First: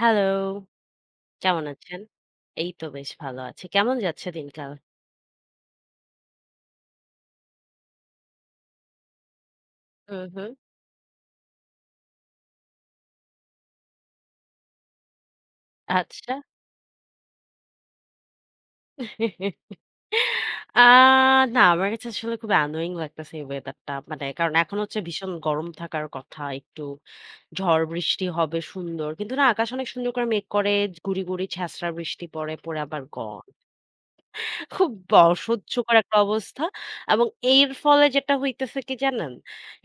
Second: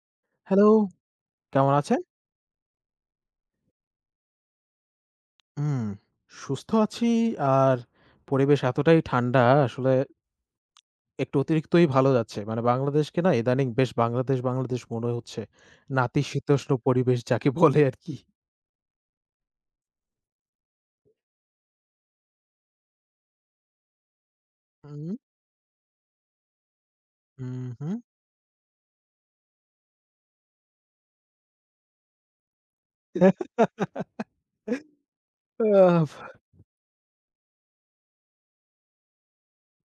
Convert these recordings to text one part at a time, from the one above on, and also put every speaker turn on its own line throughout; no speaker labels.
Hello,
hello,
কেমন
কেমন আছেন?
আছেন? এই তো বেশ ভালো আছি। কেমন যাচ্ছে দিনকাল?
হুম, সুস্থ আছি আর পরিবেশ এতটাই ঠান্ডা আসলে
হুম, হুম।
একটু অতিরিক্তই ভালো যাচ্ছে। মানে বাংলাদেশকে না ইদানিং বেশ বাংলাদেশ, বাংলাদেশ মনে হচ্ছে।
আচ্ছা।
নাতিশীতোষ্ণ পরিবেশ যাকে বলে আরকি।
আ না, আমার কাছে আসলে খুবই annoying লাগতেছে এই ওয়েদারটা। মানে কারণ এখন হচ্ছে
হুম,
ভীষণ গরম থাকার কথা। একটু
হুম,
ঝড়
হুম।
বৃষ্টি হবে সুন্দর। কিন্তু না, আকাশ অনেক সুন্দর করে মেঘ করে, গুড়ি, গুড়ি ছ্যাঁচড়া বৃষ্টি পড়ে, আবার খুব অসহ্যকর
আফ
একটা অবস্থা। এবং এর ফলে যেটা হইতেছে কি জানেন?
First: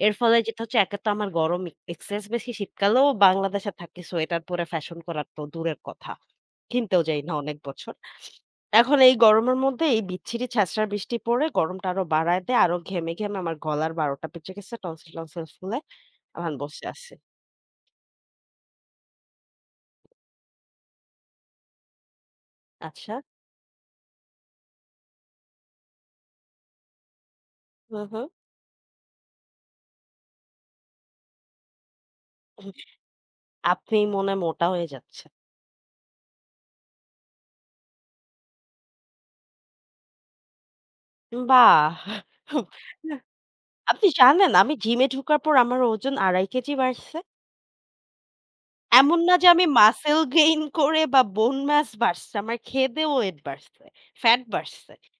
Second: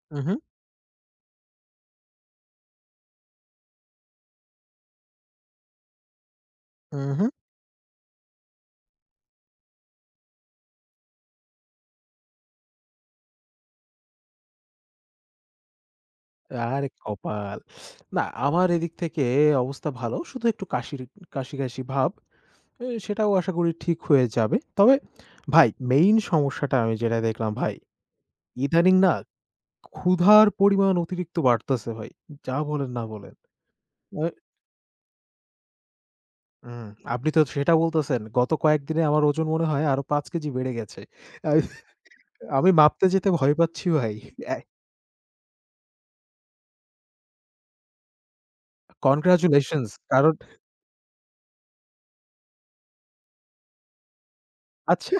এর
উহু,
ফলে যেটা হচ্ছে একে তো আমার গরম এক্সেস বেশি, শীতকালেও বাংলাদেশে থাকি সোয়েটার পরে ফ্যাশন করা তো দূরের কথা। কিনতেও যাই
উহু।
না অনেক বছর। এখন এই গরমের মধ্যে এই বিচ্ছিরি ছ্যাঁচড়া বৃষ্টি পড়ে গরমটা আরো বাড়ায় দেয়। আরো ঘেমে, ঘেমে আমার গলার ১২ টা বেজে গেছে। টনসিল-টনসিল ফুলে এখন বসে
আরে
আছি।
কপাল! না আমার এদিক থেকে অবস্থা ভালো। শুধু একটু কাশি, কাশি ভাব।
আচ্ছা।
সেটাও আশা করি ঠিক হয়ে যাবে। তবে ভাই মেইন সমস্যাটা আমি যেটা দেখলাম ভাই
হু, হু।
ইদানিং না ক্ষুধার পরিমাণ অতিরিক্ত বাড়তেছে ভাই। যা বলেন না বলেন।
আপনি
অ্যা
মনে হয় মোটা হয়ে যাচ্ছেন।
হুম, আপনি তো সেটা বলতেছেন। গত কয়েকদিনে আমার ওজন মনে হয় আরো ৫ কেজি বেড়ে গেছে। আই
বাহ!
আমি মাপতে যেতে ভয় পাচ্ছি
আপনি
ভাই।
জানেন
অ্যা
আমি জিমে ঢুকার পর আমার ওজন ২.৫ কেজি বাড়ছে। এমন না যে আমি
কনগ্রাচুলেশনস
মাসল
কারণ
গেইন করে বা বোন মাস বাড়ছে। আমার খেয়ে-দেয়ে ওয়েট বাড়ছে, ফ্যাট বাড়ছে।
আচ্ছা।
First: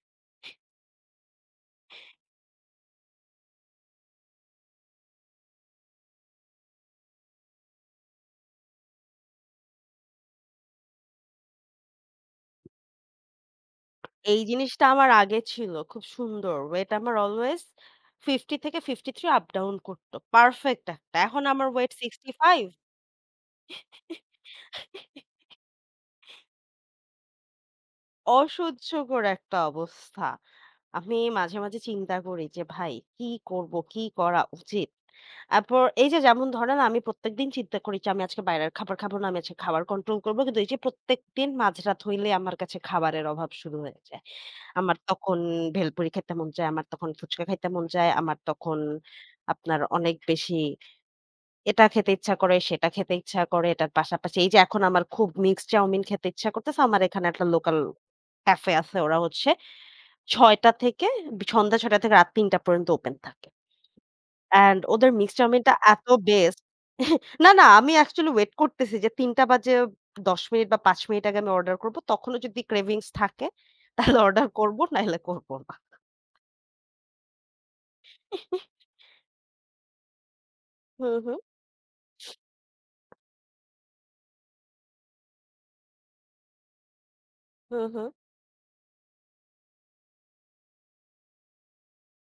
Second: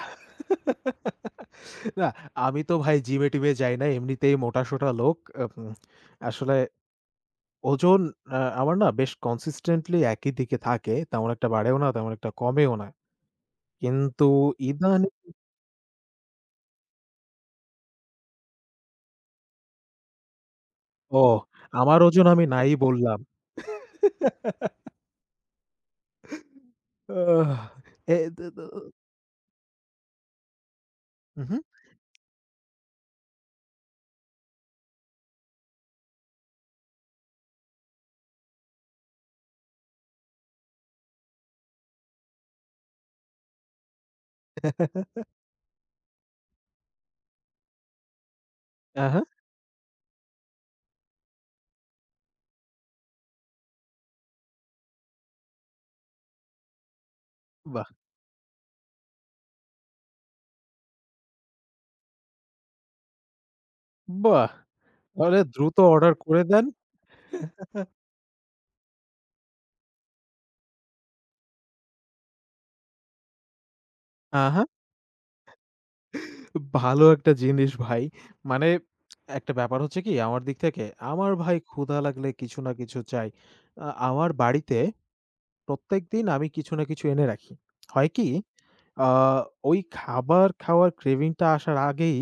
না, আমি তো ভাই জিমে-টিমে যাই না। এমনিতেই মোটা-সোটা লোক। আপ আসলে ওজন আমার না বেশ কনসিস্টেন্টলি একই দিকে থাকে। তেমন একটা বাড়েও না, তেমন একটা কমেও না। কিন্তু
এই জিনিসটা আমার
ইদানিং
আগে ছিল। খুব সুন্দর। ওয়েট আমার অলওয়েজ ৫০ থেকে ৫৩ আপ ডাউন করত। পারফেক্ট একটা।
ওহ!
এখন আমার ওয়েট
আমার ওজন
৬৫।
আমি নাই বললাম। আহ এ দে দে
অসহ্যকর একটা অবস্থা। আমি
উহু।
মাঝে, মাঝে চিন্তা করি যে ভাই কি করব? কি করা উচিত? তারপর এই যে যেমন ধরেন আমি প্রত্যেকদিন চিন্তা করি যে আমি আজকে বাইরের খাবার খাবো না, আমি আজকে খাবার কন্ট্রোল করবো। কিন্তু এই যে প্রত্যেকদিন মাঝরাত হইলে আমার কাছে খাবারের অভাব শুরু হয়ে যায়।
আ হা,
আমার তখন ভেলপুরি খেতে মন চায়, আমার তখন ফুচকা খাইতে মন চায়, আমার তখন আপনার অনেক বেশি এটা খেতে ইচ্ছা করে, সেটা খেতে ইচ্ছা করে। এটার পাশাপাশি এই যে এখন আমার খুব মিক্সড চাউমিন খেতে ইচ্ছা করতেছে। আমার এখানে একটা লোকাল
বাহ!
ক্যাফে আছে। ওরা হচ্ছে ৬টা থেকে বি সন্ধ্যা ৬টা থেকে রাত ৩টা পর্যন্ত ওপেন থাকে।
বাহ!
অ্যান্ড ওদের মিক্সড
তাহলে
চাউমিনটা
দ্রুত
এত
অর্ডার করে
বেস্ট।
দেন।
না, না, আমি অ্যাকচুয়ালি ওয়েট করতেছি যে ৩টা বাজে ১০ মিনিট বা ৫ মিনিট আগে আমি অর্ডার করব। তখনও যদি ক্রেভিংস থাকে তাহলে
আ
অর্ডার
হা,
করব, নাহলে করব না।
ভালো একটা জিনিস ভাই। মানে একটা ব্যাপার হচ্ছে কি আমার দিক থেকে,
হুম,
আমার
হুম,
ভাই ক্ষুধা লাগলে কিছু না কিছু চাই। আমার বাড়িতে প্রত্যেকদিন আমি কিছু না কিছু এনে রাখি।
হুম, হুম,
হয় কি আ ওই খাবার খাওয়ার ক্রেভিং টা আসার আগেই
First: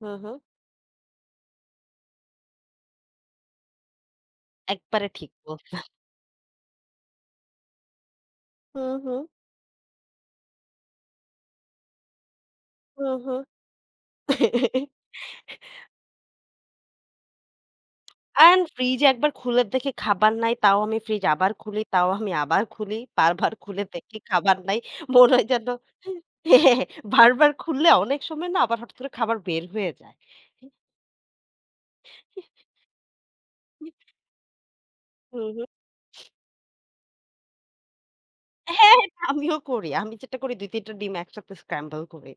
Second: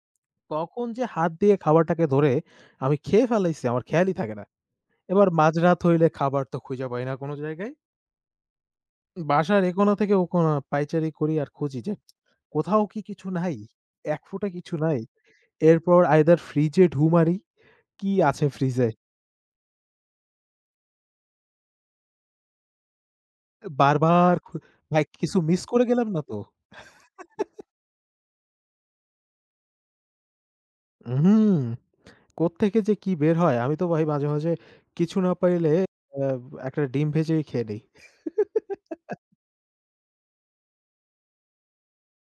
হুম, হুম।
তখন যে হাত দিয়ে খাবারটাকে ধরে আমি খেয়ে ফেলাইছি আমার খেয়ালই থাকে না।
একবারে
এবার
ঠিক
মাঝরাত
বলছেন।
হইলে খাবার তো খুঁজে পাই না কোনো জায়গায়।
হুম, হুম,
বাসার এ কোণা থেকে ও কোণা পায়চারি করি আর খুঁজি যে কোথাও কি
হুম,
কিছু
হুম।
নাই? এক ফোঁটা কিছু নাই। এরপর আইদার ফ্রিজে ঢু মারি, কি আছে
অ্যান্ড
ফ্রিজে?
ফ্রিজ একবার খুলে দেখি খাবার নাই, তাও আমি ফ্রিজ আবার খুলি, তাও আমি আবার খুলি। বারবার খুলে দেখি
বারবার খু
খাবার নাই।
ভাই
মনে
কিছু
হয়
মিস
যেন
করে গেলাম না তো?
হ্যাঁ, বারবার খুললে অনেক সময় না আবার হঠাৎ করে খাবার বের হয়ে যায়।
উহুম। কোত্থেকে যে কি বের হয় আমি তো ভাই মাঝে, মাঝে কিছু না
হুম, হুম।
পাইলে অ্যা একটা ডিম ভেজেই খেয়ে নেই।
হ্যাঁ, এটা আমিও করি। আমি যেটা করি ২-৩ টা ডিম একসাথে scramble করি।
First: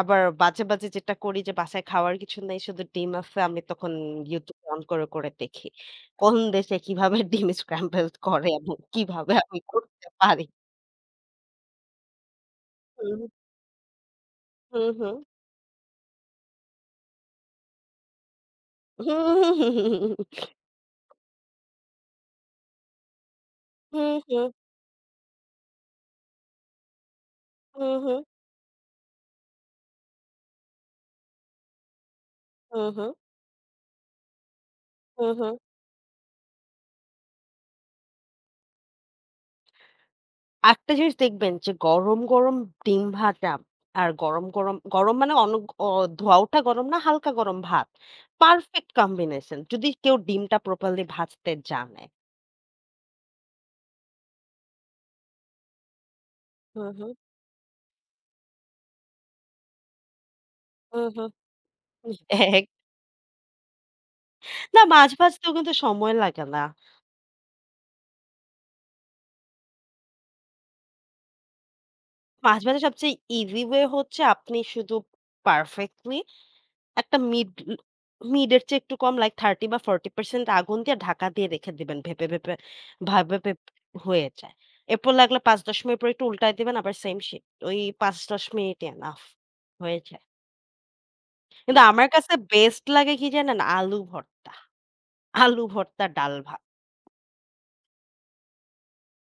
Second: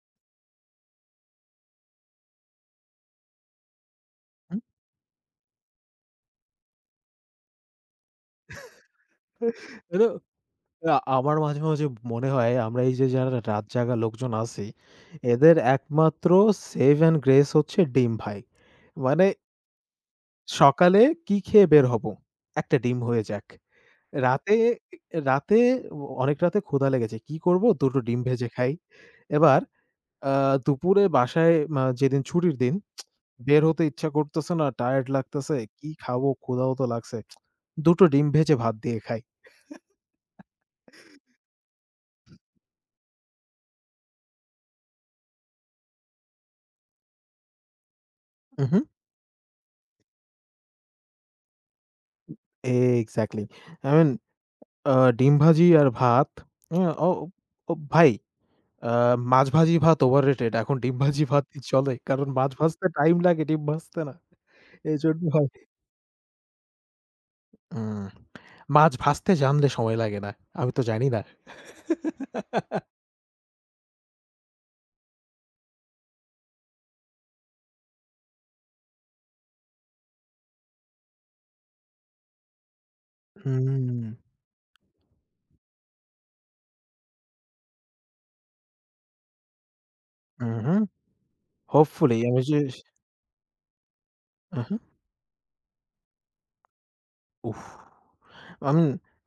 আবার মাঝে, মাঝে যেটা করি যে বাসায় খাওয়ার কিছু নেই, শুধু ডিম আছে। আমি তখন YouTube অন করে দেখি কোন দেশে কিভাবে ডিম scramble করে এবং কিভাবে আমি
মানে
করতে পারি।
আ আমার মাঝে, মাঝে মনে হয় আমরা এই যে
হুম,
যারা রাত জাগা লোকজন আছি,
হুম, হুম।
এদের একমাত্র সেভ অ্যান্ড গ্রেস হচ্ছে ডিম ভাই। মানে
হুম,
সকালে কি খেয়ে বের হব? একটা ডিম হয়ে যাক।
হুম, হুম, হুম,
রাতে রাতে অনেক রাতে ক্ষুধা লেগেছে। কি করব?
হুম,
দুটো
হুম,
ডিম ভেজে খাই। এবার আ দুপুরে বাসায় মা যেদিন ছুটির দিন,
হুম, হুম।
বের হতে ইচ্ছা করতেছে না, টায়ার্ড
হুম।
লাগতেছে। কি খাবো? ক্ষুধাও তো লাগছে। দুটো ডিম ভেজে ভাত দিয়ে খাই।
একটা জিনিস দেখবেন যে গরম, গরম ডিম ভাজা আর গরম, গরম, গরম, মানে অন অ ধোয়া ওঠা গরম না, হালকা গরম ভাত।
উহু,
পারফেক্ট কম্বিনেশন যদি কেউ ডিমটা প্রপারলি ভাজতে জানে।
এক্সাক্টলি। আই মিন আ ডিম ভাজি আর ভাত। আ
হুম,
ও
হুম,
ও ভাই আ মাছ ভাজি ভাত overrated এখন ডিম
হুম,
ভাজি
হুম।
ভাতই চলে। কারণ মাছ
এক
ভাজতে টাইম লাগে, ডিম ভাজতে না।
না, মাছ
এজন্য হয়
ভাজতেও কিন্তু সময় লাগে না।
উম মাছ ভাজতে জানলে সময় লাগে না। আমি তো জানি না।
মাছ ভাজা সবচেয়ে ইজি ওয়ে হচ্ছে আপনি শুধু পারফেক্টলি একটা মিড মিড এর চেয়ে একটু কম, লাইক ৩০ বা ৪০% আগুন দিয়ে ঢাকা দিয়ে রেখে দিবেন, ভেপে, ভেপে ভাপে ভেপ
হুম,
হয়ে যায়। এরপর লাগলে ৫-১০ মিনিট পর একটু উল্টায় দিবেন আবার সেম শিট। ওই ৫-১০ মিনিট এনাফ হয়ে যায়।
উহু।
কিন্তু আমার
হোপফুলি
কাছে
আমি যে
বেস্ট লাগে কি জানেন? আলু ভর্তা।
উহু,
আলু ভর্তা, ডাল ভাত।
উফ! আমি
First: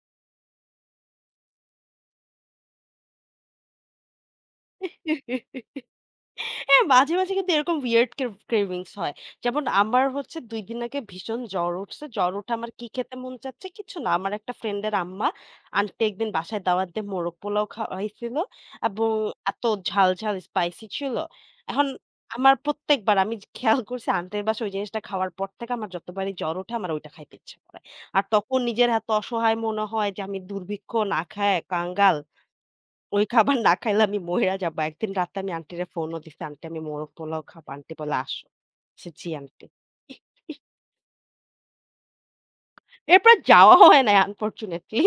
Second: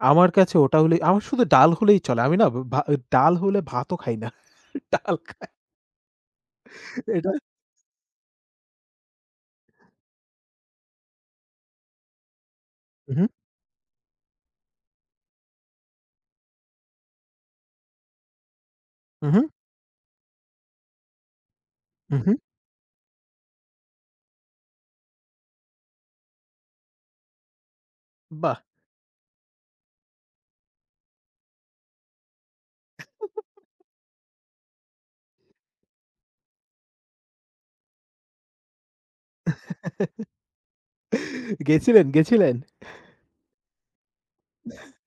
আমার কাছে ওটা হলেই আমার শুধু ডাল হলেই চলে। আমি না ভা ডাল হলে ভাতও খাই না। ডাল খাই
হ্যাঁ, মাঝে,
এটা
মাঝে কিন্তু এরকম weird cravings হয়। যেমন আমার হচ্ছে ২ দিন আগে ভীষণ জ্বর উঠছে। জ্বর উঠে আমার কি খেতে
উহু,
মন চাচ্ছে? কিছু না। আমার একটা ফ্রেন্ডের আম্মা, আন্টি, একদিন বাসায় দাওয়াত দিয়ে মোরগ পোলাও খাওয়াইছিল এবং
উহু,
এত ঝাল, ঝাল স্পাইসি ছিল। এখন
উহু।
আমার প্রত্যেকবার আমি খেয়াল করছি আন্টির বাসায় ওই জিনিসটা খাওয়ার পর থেকে আমার যতবারই জ্বর ওঠে আমার ওইটা খাইতে ইচ্ছে করে। আর
বাহ!
তখন নিজের এত অসহায় মনে হয় যে আমি দুর্ভিক্ষ, না খায় কাঙ্গাল। ওই খাবার না খাইলে আমি মইরা যাবো। একদিন রাতে আমি আন্টিরে ফোনও দিছি। "আন্টি, আমি মোরগ পোলাও খাবো।" আন্টি বলে, "আসো।" বলছি, "জি আন্টি।"
গেছিলেন, গেছিলেন?
এরপর যাওয়া হয় নাই আনফরচুনেটলি।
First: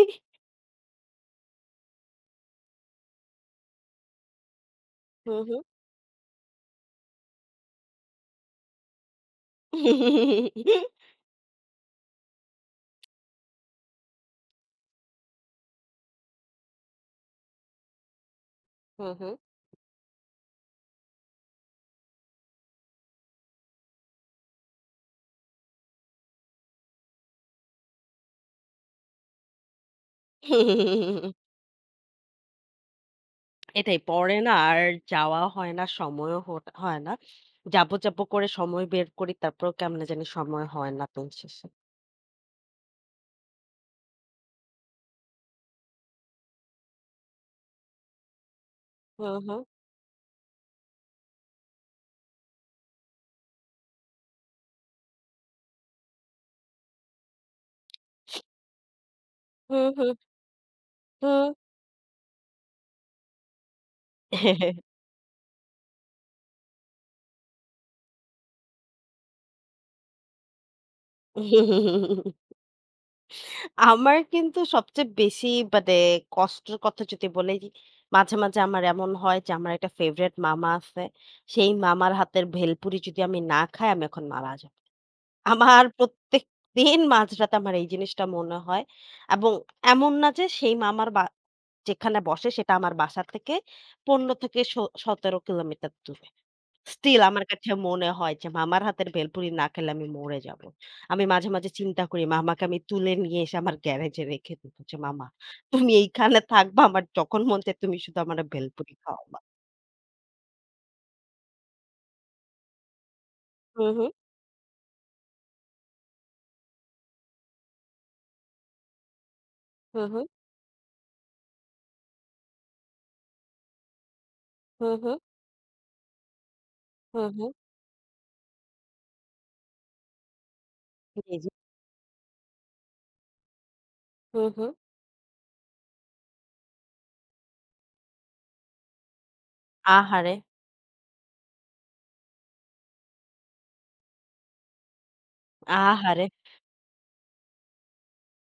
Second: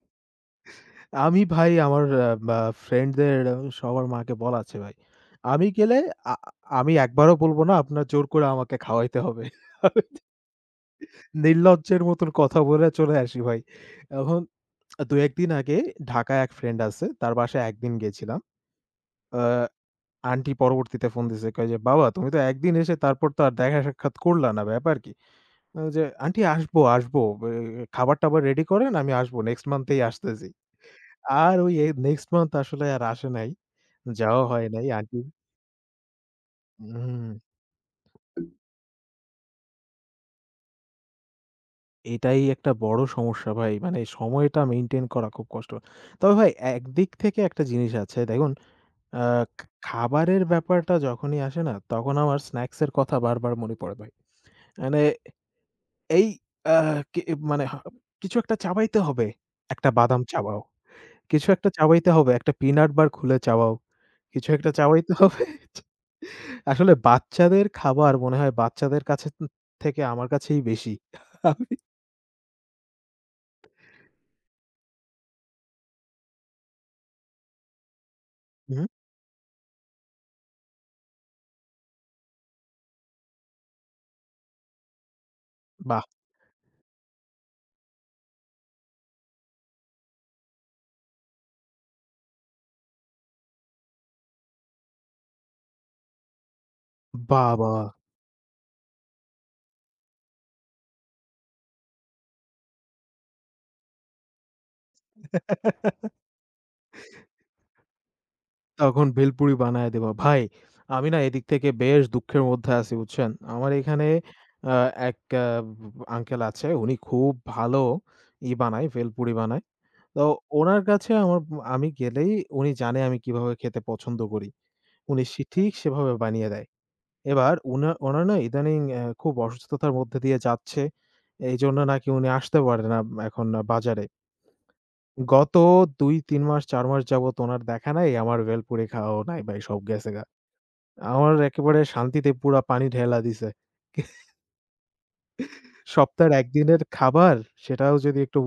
আমি ভাই আমার আ বা ফ্রেন্ডদের সবার মাকে বলা আছে ভাই।
হুম, হুম।
আমি গেলে আ আমি একবারও বলব না আপনার জোর করে আমাকে খাওয়াইতে হবে। নির্লজ্জের মতন কথা বলে চলে আসি ভাই। এখন ২-১ দিন আগে ঢাকায় এক ফ্রেন্ড আছে। তার বাসায় একদিন গেছিলাম।
হুম, হুম।
আ আন্টি পরবর্তীতে ফোন দিছে কয় যে, "বাবা তুমি তো একদিন এসে তারপর তো আর দেখা সাক্ষাৎ করলা না, ব্যাপার কি?" আমি যে, "আন্টি আসবো, আসবো। এ খাবার-টাবার রেডি করেন, আমি আসবো। নেক্সট মান্থেই আসতেছি।" আর ওই নেক্সট মান্থ আসলে আর আসে নাই।
এটাই, পরে
যাওয়া
না
হয়
আর
নাই আন্টি
যাওয়া হয় না, সময়ও হট হয় না।
হুম,
যাবো, যাবো করে সময় বের করি তারপরেও কেমনে জানি সময় হয় না দিন শেষে।
এটাই একটা বড় সমস্যা ভাই। মানে সময়টা মেইনটেইন করা খুব কষ্ট। তবে ভাই একদিক থেকে একটা জিনিস আছে দেখুন আ
হুম, হুম।
খা খাবারের ব্যাপারটা যখনই আসে না তখন আমার স্ন্যাকস এর কথা বারবার মনে পড়ে ভাই। মানে এই আ কি মানে কিছু একটা চাবাইতে হবে,
হুম,
একটা
হুম,
বাদাম চাবাও। কিছু
হুম।
একটা চাবাইতে হবে। একটা peanut bar খুলে চাবাও। কিছু একটা চাবাইতে হবে। আসলে বাচ্চাদের খাবার মনে হয় বাচ্চাদের কাছে থেকে আমার কাছেই বেশি। আমি
আমার কিন্তু সবচেয়ে বেশি, মানে কষ্টের কথা যদি বলি, মাঝে, মাঝে আমার
হুম।
এমন হয় যে আমার একটা ফেভারিট মামা আছে। সেই মামার হাতের ভেলপুরি যদি আমি না খাই, আমি এখন মারা যাব। আমার
বাহ!
প্রত্যেকদিন মাঝরাতে আমার এই জিনিসটা মনে হয়। এবং এমন না যে সেই মামার বা যেখানে বসে সেটা আমার বাসা থেকে ১৫ থেকে ১৭ কিলোমিটার দূরে। স্টিল আমার কাছে
বাবা!
মনে হয় যে মামার হাতের ভেলপুরি না খেলে আমি মরে যাব। আমি মাঝে, মাঝে চিন্তা করি মামাকে আমি তুলে নিয়ে এসে আমার গ্যারেজে রেখে দিব, যে, "মামা, তুমি এইখানে থাকবা, আমার যখন মন চায় তুমি শুধু আমারে ভেলপুরি
তখন
খাওয়াবা।"
ভেলপুরি বানায় দিবা। ভাই, আমি না এদিক থেকে বেশ দুঃখের মধ্যে আছি বুঝছেন? আমার
হুম,
এখানে
হুম,
আ এক আ আঙ্কেল আছে। উনি খুব ভালো বানায়, ভেলপুরি বানায়।
হুম,
তো
হুম,
উনার কাছে আমি গেলেই উনি জানে আমি কিভাবে খেতে পছন্দ করি।
হুম, হুম,
উনি সে ঠিক সেভাবে বানিয়ে দেয়।
হুম, হুম,
এবার ওনার না ইদানিং খুব অসুস্থতার মধ্যে দিয়ে যাচ্ছে।
জি, জি।
এইজন্য নাকি উনি আসতে পারে না এখন বাজারে।
হুম, হুম।
গত ২-৩ মাস ৪ মাস যাবৎ উনার দেখা নাই। আমার ভেলপুরি খাওয়াও নাই ভাই সব গেছেগা।
আহারে!
আমার একেবারে শান্তিতে পুরা পানি ঢেলা দিছে।
আহারে!
সপ্তাহের ১ দিনের খাবার সেটাও যদি একটু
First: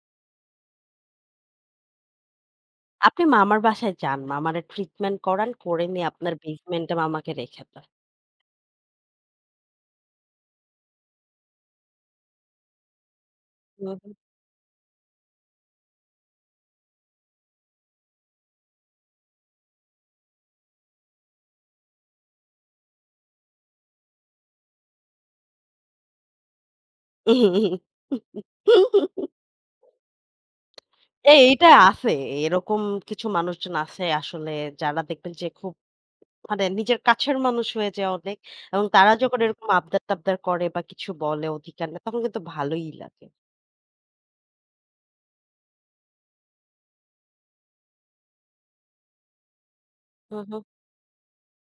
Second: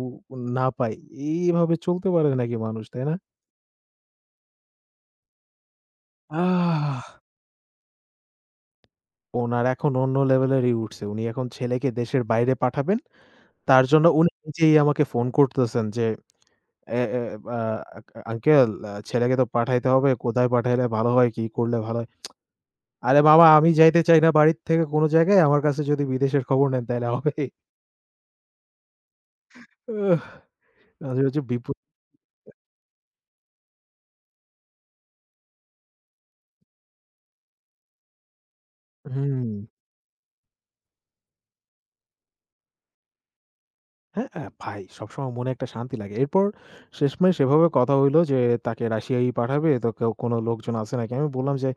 না পাই, এইভাবে চলতে পারে নাকি মানুষ, তাই না?
আপনি মামার বাসায় যান, মামারে ট্রিটমেন্ট করান, করে নিয়ে আপনার বেসমেন্টে
আহ!
মামাকে রেখে দেন।
উনার এখন অন্য লেভেলেরই উঠছে। উনি এখন ছেলেকে দেশের বাইরে পাঠাবেন। তার
হুম,
জন্য
হুম।
উনি নিজেই আমাকে ফোন করতেছেন যে, "এ এ আ আঙ্কেল ছেলেকে তো পাঠাইতে হবে। কোথায় পাঠাইলে ভালো হয়? কি করলে ভালো হয়?" আরে মামা আমি যাইতে চাই না বাড়ির থেকে কোন জায়গায়। আমার কাছে যদি বিদেশের খবর নেন তাইলে হবে। উহ! মাঝে, মাঝে
এইটা
বিপদ
আছে। এরকম কিছু মানুষজন আছে আসলে, যারা দেখবেন যে খুব, মানে নিজের কাছের মানুষ হয়ে যায় অনেক। এবং তারা যখন
হুম।
এরকম আবদার-টাবদার করে বা কিছু বলে অধিকার নেই, তখন কিন্তু ভালোই লাগে।
হ্যাঁ, ভাই সবসময় মনে একটা শান্তি লাগে। এরপর শেষমেশ এভাবে কথা হইল যে, "তাকে রাশিয়াই পাঠাবে। তো কেউ কোন
হু, হু,
লোকজন আছে নাকি?" আমি বললাম যে,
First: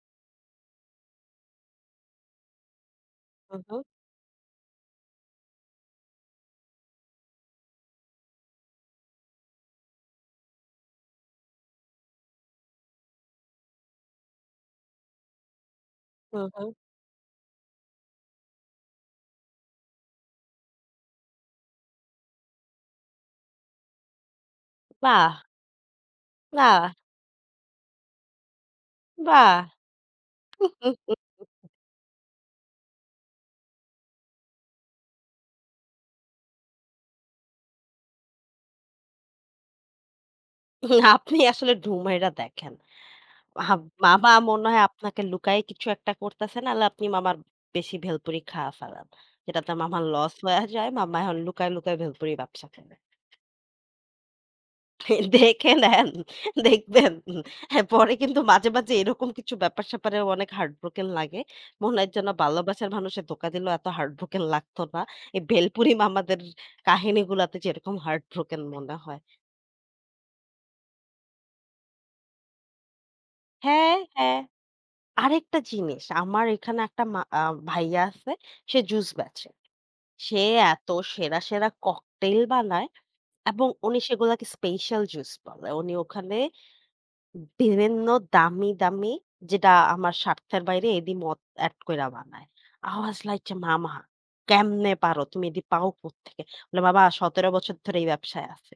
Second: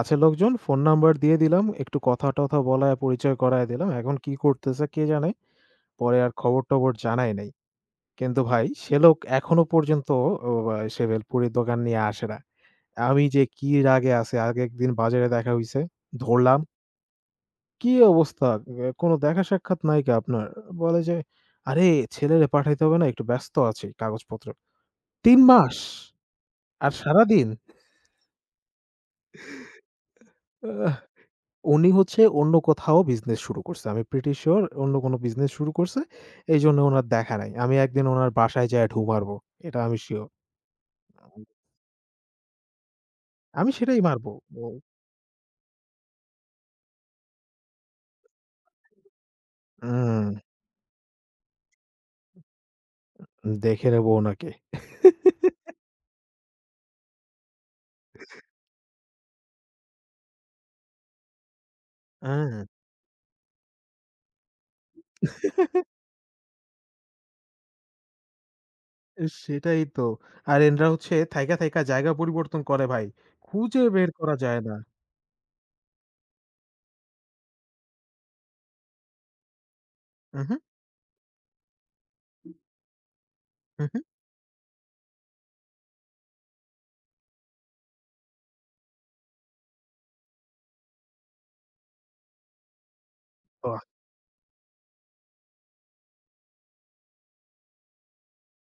"আছে লোকজন।" ফোন নাম্বার দিয়ে দিলাম। একটু কথা-টথা বলায় পরিচয়
হু,
করায়
হু,
দিলাম। এখন কি করতেছে কে জানে? পরে আর খবর-টবর জানাই নাই। কিন্তু ভাই সে লোক এখনো পর্যন্ত ও আ সে ভেলপুরির দোকান নিয়ে আসে না। আমি যে কি রাগে আছি, আগের দিন বাজারে দেখা হইছে,
হু,
ধরলাম,
হু।
"কি অবস্থা? কোনো দেখা সাক্ষাৎ নাই কে আপনার?" বলে যে, "আরে ছেলেরে পাঠাইতে হবে না, একটু ব্যস্ত আছি কাগজপত্র।"
বাহ!
৩ মাস! আর
বাহ!
সারাদিন।
বাহ! হুম,
আহ!
হুম,
উনি হচ্ছে অন্য কোথাও বিজনেস শুরু করছে। আমি প্রিটি সিউর অন্য কোনো বিজনেস শুরু করছে। এইজন্য উনার দেখা নাই। আমি একদিন উনার বাসায় যায়া ঢুঁ মারব। এটা আমি সিউর।
হুম, আপনি আসলে ঢু মাইরা দেখেন।
আমি
আহা,
সেটাই মারব।
মামা
ও
মনে হয় আপনাকে লুকায়ে কিছু একটা করতেছে, নাহলে আপনি মামার বেশি ভেলপুরি খায়া ফেলান, যেটাতে মামার
হুম,
লস হয়ে যায়। মামা এখন লুকায়, লুকায় ভেলপুরি ব্যবসা করে।
দেখে নেব ওনাকে।
দেখে নেন, দেখবেন। হ্যাঁ, পরে কিন্তু মাঝে, মাঝে এরকম কিছু ব্যাপার-স্যাপারেও অনেক heartbroken লাগে। মনে হয় যেন
হ্যাঁ,
ভালোবাসার মানুষে ধোকা দিলেও এত heartbroken লাগতো না। এই ভেলপুরি মামাদের কাহিনীগুলাতে যেরকম heartbroken মনে হয়।
সেটাই তো। আর এনরা হচ্ছে থাইকা, থাইকা জায়গা পরিবর্তন করে ভাই। খুঁজে
হ্যাঁ,
বের করা
হ্যাঁ।
যায় না।
আরেকটা জিনিস, আমার এখানে একটা মা আ ভাইয়া আছে, সে জুস বেচে। সে
উহু,
এত সেরা, সেরা ককটেইল বানায় এবং
উহু।
উনি সেগুলাকে স্পেশাল জুস বলে। উনি ওখানে বিভিন্ন দামি, দামি, যেটা আমার স্বার্থের বাইরে, এদি মদ এড কইরা বানায়। I was like যে,
বাহ!
মামা কেমনে পারো? তুমি এদি পাও কোত্থেকে? বলে, বাবা ১৭ বছর ধরে এই ব্যবসায় আছি।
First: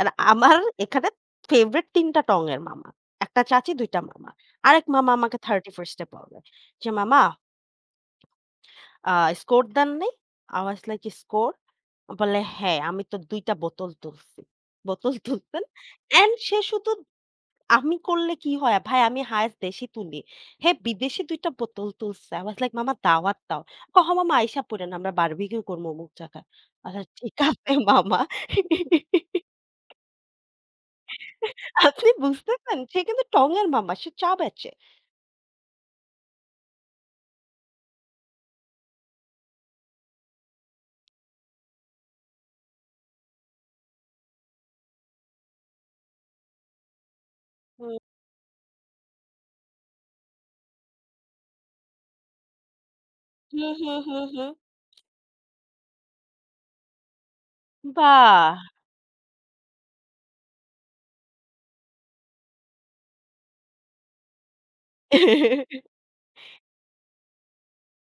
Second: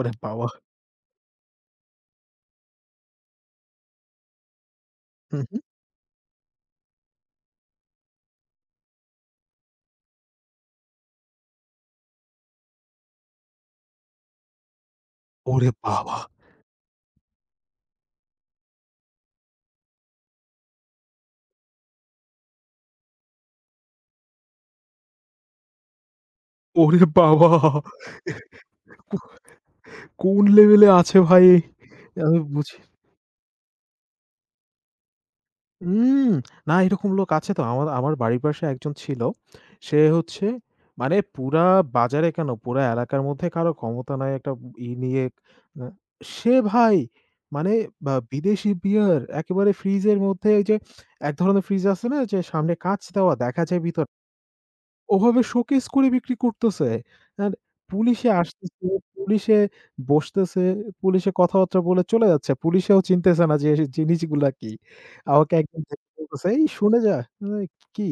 আর
বাবা!
আমার এখানে ফেভারিট ৩ টা টং এর মামা। ১ টা চাচী, ২ টা মামা। আরেক মামা আমাকে
হু, হু।
31st এ বলে যে, "মামা, আ স্কোর দেন নাই?" I was like, "score?" বলে, "হ্যাঁ, আমি তো ২ টা বোতল তুলছি।" বোতল তুলতেন।
ওরে বাবা!
অ্যান্ড সে শুধু, আমি করলে কি হয়? ভাই, আমি হায়েস্ট দেশি তুলি। হ্যাঁ, বিদেশি ২ টা বোতল তুলছে। আই ওয়াজ লাইক, "মামা দাওয়াত দাও।" কহ, "মামা আইসা পইরেন, আমরা বারবিকিউ করবো অমুক জায়গায়।"
ওরে
আচ্ছা, ঠিক
বাবা!
আছে মামা।
কো কোন লেভেলে আছে ভাই?
আপনি
আমি বুঝি
বুঝতেছেন? সে কিন্তু টঙের মামা, সে চা বেচে।
উম না এরকম লোক আছে তো। আমার আমার বাড়ির পাশে একজন ছিল। সে হচ্ছে মানে পুরা বাজারে কেন পুরা এলাকার মধ্যে কারো ক্ষমতা নাই একটা নিয়ে আ সে ভাই মানে
হুম,
বিদেশি বিয়ার একেবারে ফ্রিজের মধ্যে ওই যে এক ধরনের ফ্রিজ আছে না যে সামনে কাঁচ দেওয়া দেখা
হুম,
যায়
হুম,
ভিতরে।
হুম, হুম।
ওভাবে শোকেস করে বিক্রি করতেছে। আর পুলিশে
বাহ!
আসতেছে, পুলিশে বসতেছে, পুলিশে কথাবার্তা বলে চলে যাচ্ছে। পুলিশেও চিনতেছে না যে এ জিনিসগুলা কি। আমাকে একদম দেখে বলতেছে, "এই শুনে যা।" আমি বলি, "কি?"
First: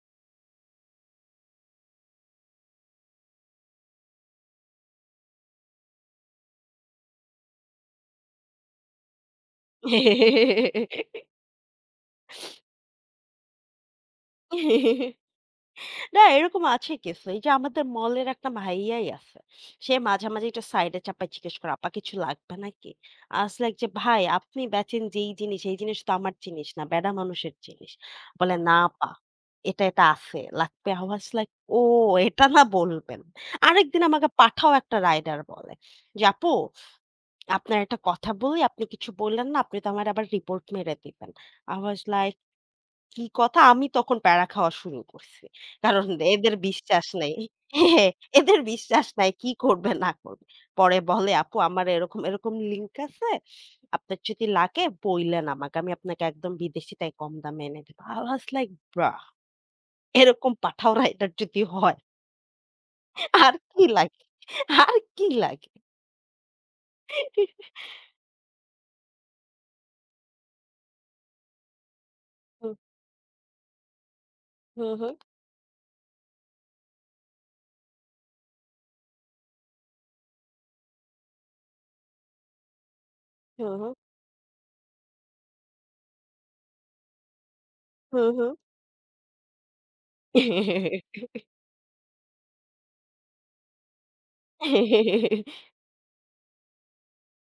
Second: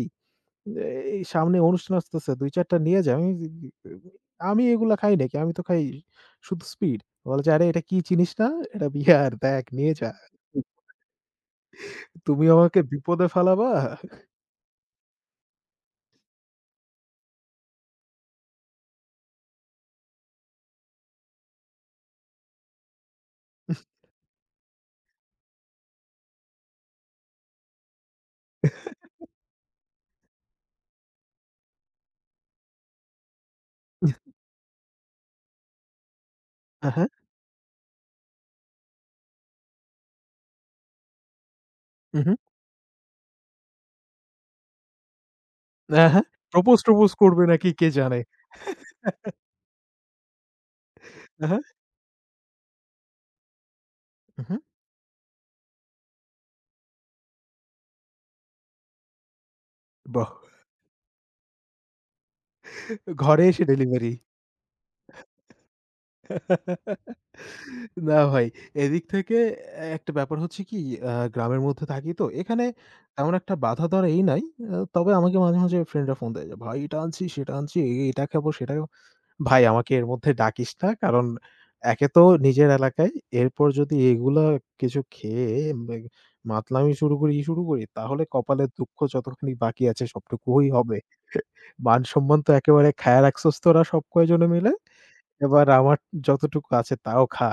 "এই সামনে অনুষ্ঠান আসতেছে। ২-৪ টা নিয়ে যা।" আমি আমি এগুলা খাই নাকি? আমি তো খাই শুধু স্পিড। বলে যে, "আরে এটা কি চিনিস না? এটা বিয়ার। দেখ নিয়ে যা। তুমি আমাকে বিপদে ফেলাবা।"
না, এরকম আছে কেস। এই যে আমাদের মলের একটা ভাইয়াই আছে। সে মাঝে, মাঝে একটু সাইডে চাপায় জিজ্ঞেস করে, "আপা কিছু লাগবে নাকি?" আস লাইক যে, "ভাই, আপনি বেচেন যেই জিনিস, এই জিনিস তো আমার জিনিস না, বেডা মানুষের জিনিস।" বলে, "না আপা, এটা আছে, লাগবে।" আই ওয়াজ লাইক, "ও, এটা না বলবেন।" আরেকদিন আমাকে পাঠাও একটা রাইডার বলে যে, "আপু,
হ্যাঁ,
আপনার একটা কথা বলি, আপনি কিছু বললেন না, আপনি তো আমার আবার রিপোর্ট মেরে দিবেন।" I was
who, who.
Like, কি কথা? আমি তখন প্যারা খাওয়া শুরু করছি। কারণ
হ্যাঁ, হ্যাঁ।
এদের বিশ্বাস
প্রপোজ-টপোজ
নেই।
করবে নাকি কে
হ্যাঁ,
জানে।
এদের বিশ্বাস নাই কি করবে না করবে। পরে বলে, "আপু,
আহ
আমার এরকম, এরকম লিঙ্ক আছে। আপনার যদি
হা,
লাগে বইলেন আমাকে। আমি আপনাকে একদম বিদেশিটাই কম দামে এনে দেব।" I was like, "ব্রাহ!
বাহ!
এরকম পাঠাও রাইডার যদি হয়
ঘরে
আর
এসে
কি
ডেলিভারি।
লাগে? আর কি লাগে?"
না ভাই, এদিক থেকে একটা ব্যাপার হচ্ছে কি গ্রামের মধ্যে থাকি তো। এখানে
হু,
তেমন একটা বাধা ধরা এই নাই।
হু, হু,
তবে আমাকে মাঝে, মাঝে ফ্রেন্ডরা ফোন দেয় যে, "ভাই এটা আনছি, সেটা আনছি, এটা খাবো, সেটা খাবো।" ভাই আমাকে এর মধ্যে ডাকিস না। কারণ একে তো নিজের এলাকায়,
হু,
এরপর
হু,
যদি এগুলা কিছু খেয়ে মে মাতলামি শুরু করি, শুরু করি,
হু,
তাহলে
হু।
কপালে দুঃখ যতখানি বাকি আছে সবটুকুই হবে। মান-সম্মান তো একেবারে খায়া রাখছস তোরা সব কয়জনে মিলে। এবার আমার যতটুকু আছে তাও খা।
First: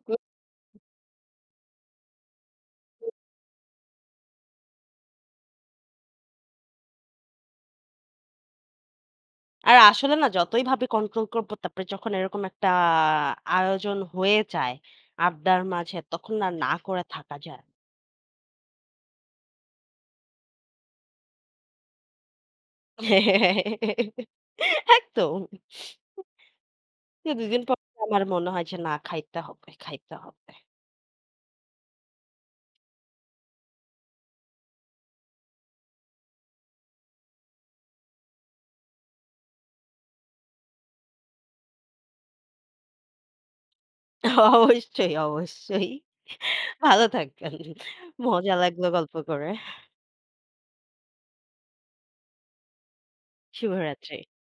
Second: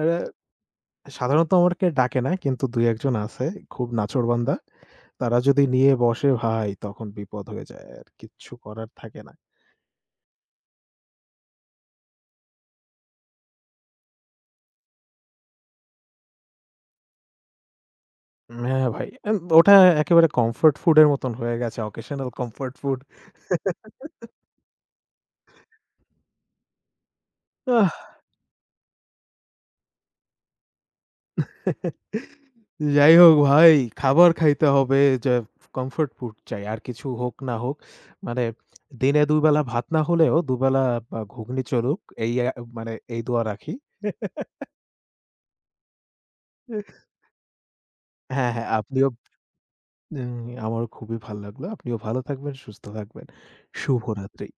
এরা সাধারণত আমাকে ডাকে না, কিন্তু ২-১ জন আছে খুব নাছোড়বান্দা। তারা যদি নিয়ে বসে ভাই তখন বিপদ হয়ে যায় আর কিচ্ছু করার থাকে না।
আর আসলে না, যতই ভাবি কন্ট্রোল করবো, তারপরে যখন এরকম একটা আয়োজন হয়ে যায় আড্ডার মাঝে, তখন আর না করে থাকা যায় না।
হ্যাঁ ভাই। ওটা একেবারে কমফোর্ট ফুড এর মতন হয়ে গেছে। Occasional comfort food.
একদম। তো ২ দিন পর
আহ!
আমার মনে হয় যে, "না, খাইতে হবে, খাইতে হবে।"
যাই হোক ভাই, খাবার খাইতে হবে যে কমফোর্ট ফুড চাই। আর কিছু হোক না হোক। মানে দিনে ২ বেলা ভাত না হলেও ২ বেলা বা ঘুগনি চলুক। এই মানে এই দোয়া রাখি।
অবশ্যই, অবশ্যই। ভালো থাকবেন।
হ্যাঁ,
মজা
হ্যাঁ।
লাগলো
আপনিও
গল্প করে।
উম আমারও খুবই ভাল লাগলো। আপনিও ভালো থাকবেন, সুস্থ থাকবেন।
শুভরাত্রি।
শুভরাত্রি।